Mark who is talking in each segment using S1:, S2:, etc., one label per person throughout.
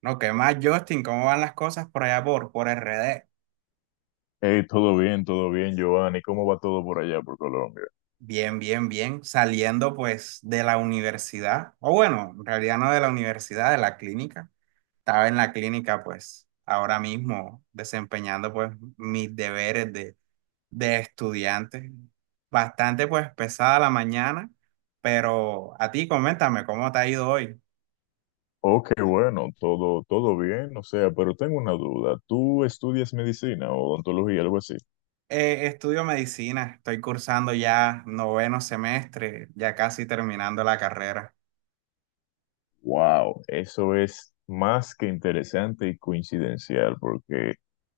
S1: No, ¿qué más, Justin? ¿Cómo van las cosas por allá por RD?
S2: Hey, todo bien, Giovanni. ¿Cómo va todo por allá, por Colombia?
S1: Bien, bien, bien. Saliendo pues de la universidad, o bueno, en realidad no de la universidad, de la clínica. Estaba en la clínica pues ahora mismo desempeñando pues mis deberes de estudiante. Bastante pues pesada la mañana, pero a ti coméntame cómo te ha ido hoy.
S2: Oh, qué bueno, todo, todo bien. O sea, pero tengo una duda. ¿Tú estudias medicina o odontología, algo así?
S1: Estudio medicina, estoy cursando ya noveno semestre, ya casi terminando la carrera.
S2: Wow, eso es más que interesante y coincidencial, porque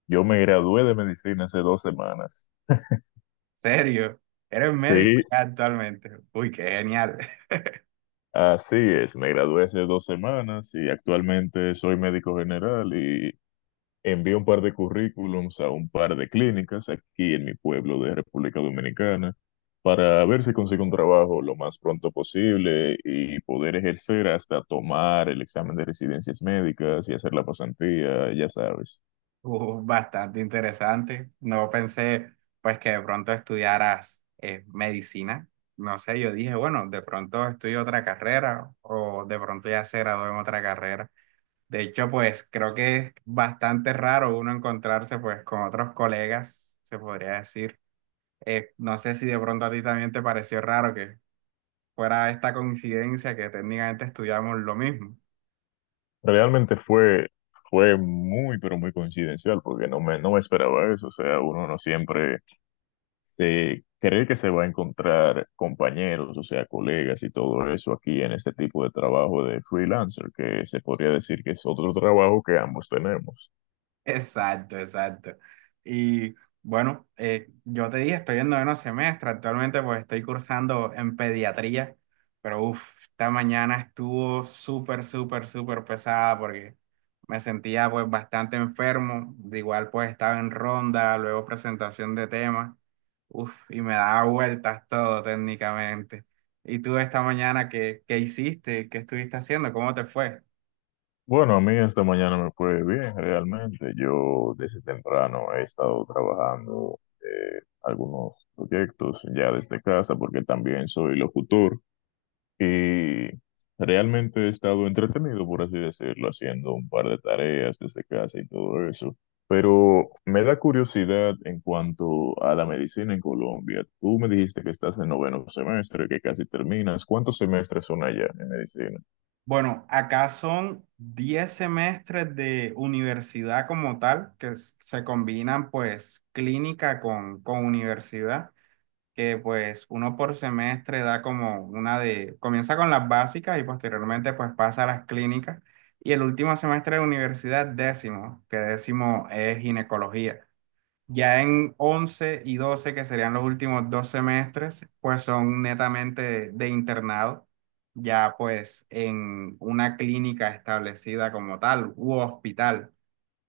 S2: yo me gradué de medicina hace 2 semanas.
S1: ¿Serio? Eres médico
S2: Sí,
S1: ya actualmente. Uy, qué genial.
S2: así es. Me gradué hace 2 semanas y actualmente soy médico general y envié un par de currículums a un par de clínicas aquí en mi pueblo de República Dominicana para ver si consigo un trabajo lo más pronto posible y poder ejercer hasta tomar el examen de residencias médicas y hacer la pasantía, ya sabes.
S1: Bastante interesante. No pensé pues que de pronto estudiaras medicina. No sé, yo dije, bueno, de pronto estudio otra carrera o de pronto ya se graduó en otra carrera. De hecho, pues creo que es bastante raro uno encontrarse pues con otros colegas, se podría decir. No sé si de pronto a ti también te pareció raro que fuera esta coincidencia que técnicamente estudiamos lo mismo.
S2: Realmente fue muy, pero muy coincidencial porque no me esperaba eso. O sea, uno no siempre se cree que se va a encontrar compañeros, o sea, colegas y todo eso aquí en este tipo de trabajo de freelancer, que se podría decir que es otro trabajo que ambos tenemos.
S1: Exacto, exacto. Y bueno, yo te dije, estoy en noveno semestre, actualmente pues estoy cursando en pediatría, pero uff, esta mañana estuvo súper, súper, súper pesada porque me sentía pues bastante enfermo, de igual pues estaba en ronda, luego presentación de temas, uff, y me daba vueltas todo técnicamente. ¿Y tú esta mañana qué hiciste? ¿Qué estuviste haciendo? ¿Cómo te fue?
S2: Bueno, a mí esta mañana me fue bien, realmente. Yo desde temprano he estado trabajando algunos proyectos ya desde casa, porque también soy locutor. Y realmente he estado entretenido, por así decirlo, haciendo un par de tareas desde casa y todo eso. Pero me da curiosidad en cuanto a la medicina en Colombia. Tú me dijiste que estás en noveno semestre, que casi terminas. ¿Cuántos semestres son allá en medicina?
S1: Bueno, acá son 10 semestres de universidad como tal, que se combinan pues clínica con universidad, que pues uno por semestre da como una de, comienza con las básicas y posteriormente pues pasa a las clínicas. Y el último semestre de universidad, décimo, que décimo es ginecología. Ya en 11 y 12 que serían los últimos dos semestres, pues son netamente de internado, ya pues en una clínica establecida como tal u hospital.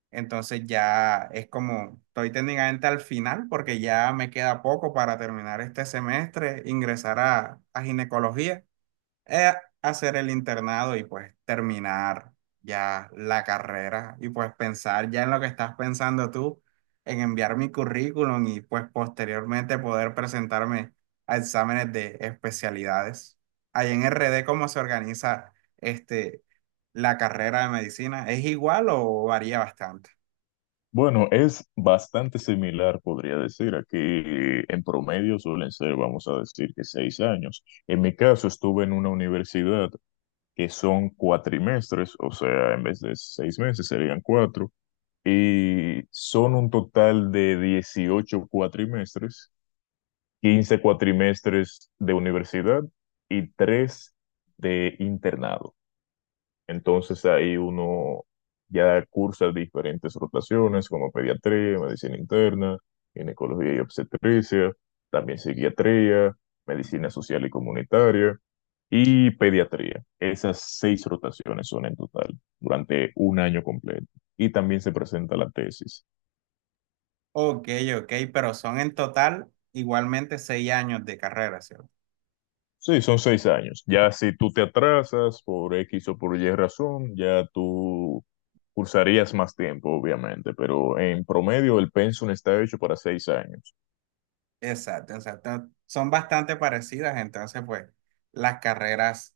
S1: Entonces ya es como, estoy técnicamente al final porque ya me queda poco para terminar este semestre, ingresar a ginecología eh, hacer el internado y pues terminar ya la carrera y pues pensar ya en lo que estás pensando tú, en enviar mi currículum y pues posteriormente poder presentarme a exámenes de especialidades. Ahí en RD, ¿cómo se organiza este, la carrera de medicina? ¿Es igual o varía bastante?
S2: Bueno, es bastante similar, podría decir. Aquí en promedio suelen ser, vamos a decir, que 6 años. En mi caso, estuve en una universidad que son cuatrimestres, o sea, en vez de 6 meses serían cuatro, y son un total de 18 cuatrimestres, 15 cuatrimestres de universidad y tres de internado. Entonces ahí uno ya cursa diferentes rotaciones como pediatría, medicina interna, ginecología y obstetricia, también psiquiatría, medicina social y comunitaria y pediatría. Esas seis rotaciones son en total durante un año completo. Y también se presenta la tesis.
S1: Ok, ok, pero son en total igualmente 6 años de carrera, ¿cierto?
S2: Sí, son 6 años. Ya si tú te atrasas por X o por Y razón, ya tú cursarías más tiempo, obviamente, pero en promedio el pensum está hecho para 6 años.
S1: Exacto, exacto. Son bastante parecidas, entonces, pues, las carreras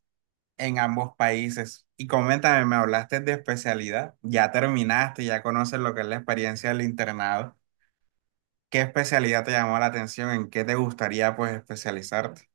S1: en ambos países. Y coméntame, me hablaste de especialidad. Ya terminaste, ya conoces lo que es la experiencia del internado. ¿Qué especialidad te llamó la atención? ¿En qué te gustaría, pues, especializarte?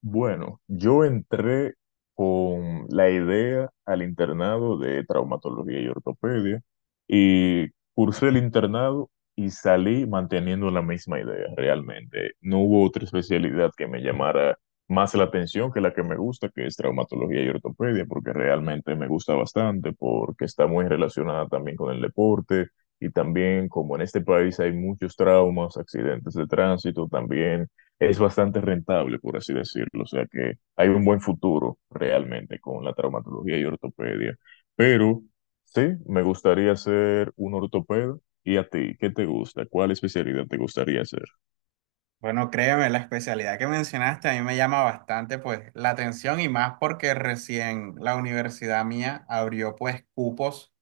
S2: Bueno, yo entré con la idea al internado de traumatología y ortopedia y cursé el internado y salí manteniendo la misma idea realmente. No hubo otra especialidad que me llamara más la atención que la que me gusta, que es traumatología y ortopedia, porque realmente me gusta bastante, porque está muy relacionada también con el deporte y también como en este país hay muchos traumas, accidentes de tránsito, también es bastante rentable, por así decirlo. O sea que hay un buen futuro realmente con la traumatología y ortopedia. Pero sí, me gustaría ser un ortopeda. ¿Y a ti? ¿Qué te gusta? ¿Cuál especialidad te gustaría hacer?
S1: Bueno, créeme, la especialidad que mencionaste a mí me llama bastante, pues, la atención y más porque recién la universidad mía abrió, pues, cupos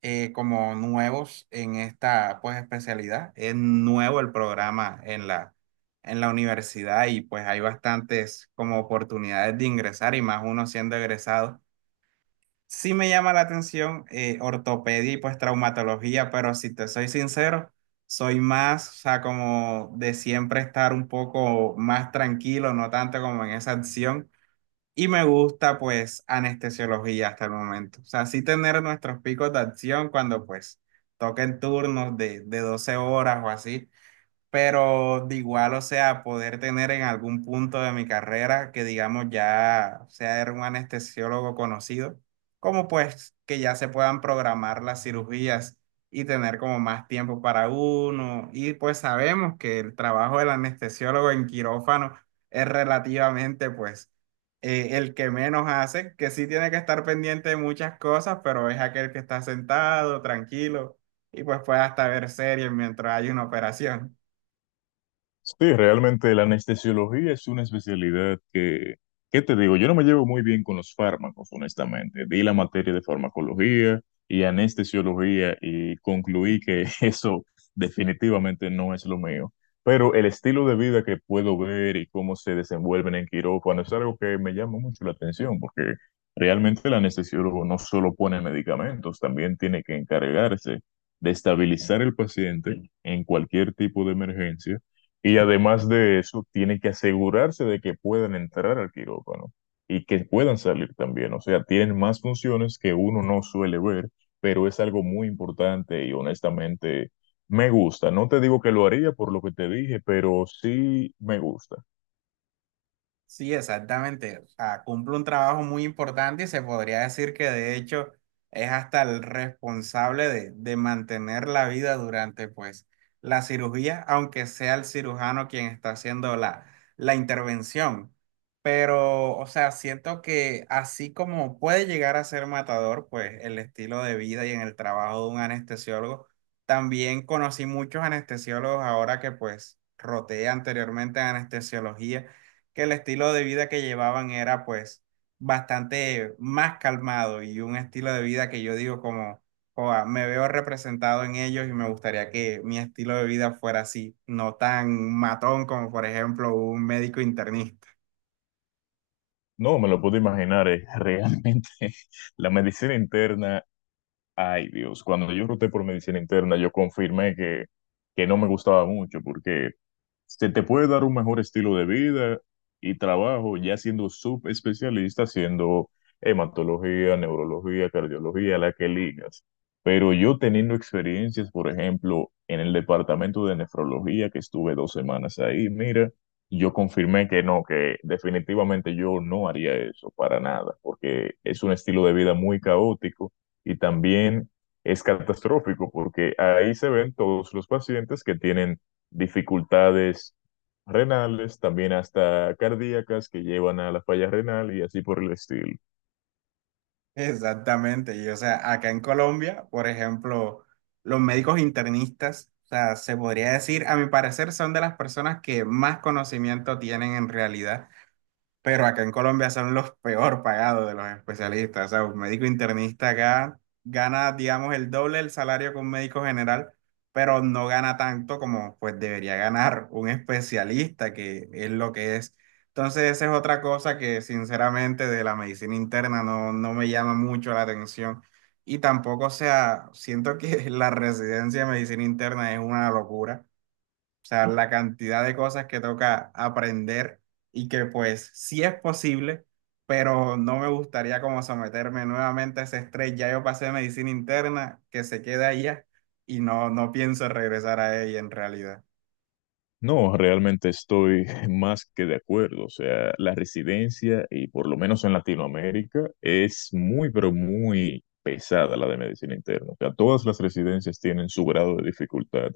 S1: como nuevos en esta pues especialidad. Es nuevo el programa en la universidad y pues hay bastantes como oportunidades de ingresar y más uno siendo egresado. Sí me llama la atención ortopedia y pues traumatología, pero si te soy sincero, soy más, o sea, como de siempre estar un poco más tranquilo, no tanto como en esa acción. Y me gusta pues anestesiología hasta el momento. O sea, sí tener nuestros picos de acción cuando pues toquen turnos de 12 horas o así, pero de igual, o sea, poder tener en algún punto de mi carrera que digamos ya sea era un anestesiólogo conocido, como pues que ya se puedan programar las cirugías y tener como más tiempo para uno. Y pues sabemos que el trabajo del anestesiólogo en quirófano es relativamente pues el que menos hace, que sí tiene que estar pendiente de muchas cosas, pero es aquel que está sentado, tranquilo. Y pues puede hasta ver series mientras hay una operación.
S2: Sí, realmente la anestesiología es una especialidad que, ¿qué te digo? Yo no me llevo muy bien con los fármacos, honestamente. Di la materia de farmacología y anestesiología y concluí que eso definitivamente no es lo mío. Pero el estilo de vida que puedo ver y cómo se desenvuelven en quirófano es algo que me llama mucho la atención, porque realmente el anestesiólogo no solo pone medicamentos, también tiene que encargarse de estabilizar el paciente en cualquier tipo de emergencia y además de eso, tiene que asegurarse de que puedan entrar al quirófano y que puedan salir también. O sea, tienen más funciones que uno no suele ver, pero es algo muy importante y honestamente me gusta. No te digo que lo haría por lo que te dije, pero sí me gusta.
S1: Sí, exactamente. O cumple un trabajo muy importante y se podría decir que de hecho es hasta el responsable de mantener la vida durante pues la cirugía, aunque sea el cirujano quien está haciendo la intervención. Pero, o sea, siento que así como puede llegar a ser matador, pues el estilo de vida y en el trabajo de un anestesiólogo, también conocí muchos anestesiólogos ahora que pues roté anteriormente en anestesiología que el estilo de vida que llevaban era pues bastante más calmado y un estilo de vida que yo digo como, "Joa, me veo representado en ellos y me gustaría que mi estilo de vida fuera así, no tan matón como por ejemplo un médico internista".
S2: No me lo puedo imaginar, es realmente la medicina interna. Ay Dios, cuando yo roté por medicina interna, yo confirmé que no me gustaba mucho porque se te puede dar un mejor estilo de vida y trabajo ya siendo subespecialista, siendo hematología, neurología, cardiología, la que ligas. Pero yo teniendo experiencias, por ejemplo, en el departamento de nefrología, que estuve 2 semanas ahí, mira, yo confirmé que no, que definitivamente yo no haría eso para nada, porque es un estilo de vida muy caótico y también es catastrófico, porque ahí se ven todos los pacientes que tienen dificultades renales, también hasta cardíacas que llevan a la falla renal y así por el estilo.
S1: Exactamente, y o sea, acá en Colombia, por ejemplo, los médicos internistas, o sea, se podría decir, a mi parecer, son de las personas que más conocimiento tienen en realidad, pero acá en Colombia son los peor pagados de los especialistas. O sea, un médico internista acá gana, digamos, el doble del salario que un médico general, pero no gana tanto como pues debería ganar un especialista, que es lo que es. Entonces, esa es otra cosa que sinceramente de la medicina interna no, no me llama mucho la atención. Y tampoco, o sea, siento que la residencia de medicina interna es una locura, o sea, la cantidad de cosas que toca aprender y que pues sí es posible, pero no me gustaría como someterme nuevamente a ese estrés. Ya yo pasé medicina interna, que se queda allá y no, no pienso regresar a ella en realidad.
S2: No, realmente estoy más que de acuerdo. O sea, la residencia, y por lo menos en Latinoamérica, es muy, pero muy pesada la de medicina interna. O sea, todas las residencias tienen su grado de dificultad,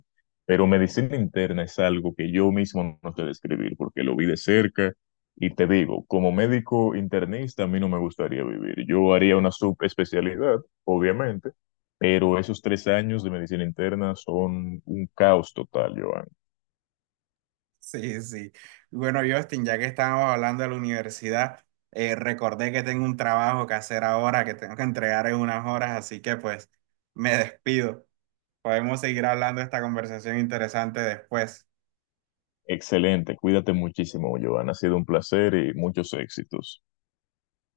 S2: pero medicina interna es algo que yo mismo no sé describir porque lo vi de cerca y te digo, como médico internista, a mí no me gustaría vivir. Yo haría una subespecialidad, obviamente, pero esos 3 años de medicina interna son un caos total, Joan.
S1: Sí, sí. Bueno, Justin, ya que estábamos hablando de la universidad, recordé que tengo un trabajo que hacer ahora, que tengo que entregar en unas horas, así que pues me despido. Podemos seguir hablando de esta conversación interesante después.
S2: Excelente, cuídate muchísimo, Joan. Ha sido un placer y muchos éxitos.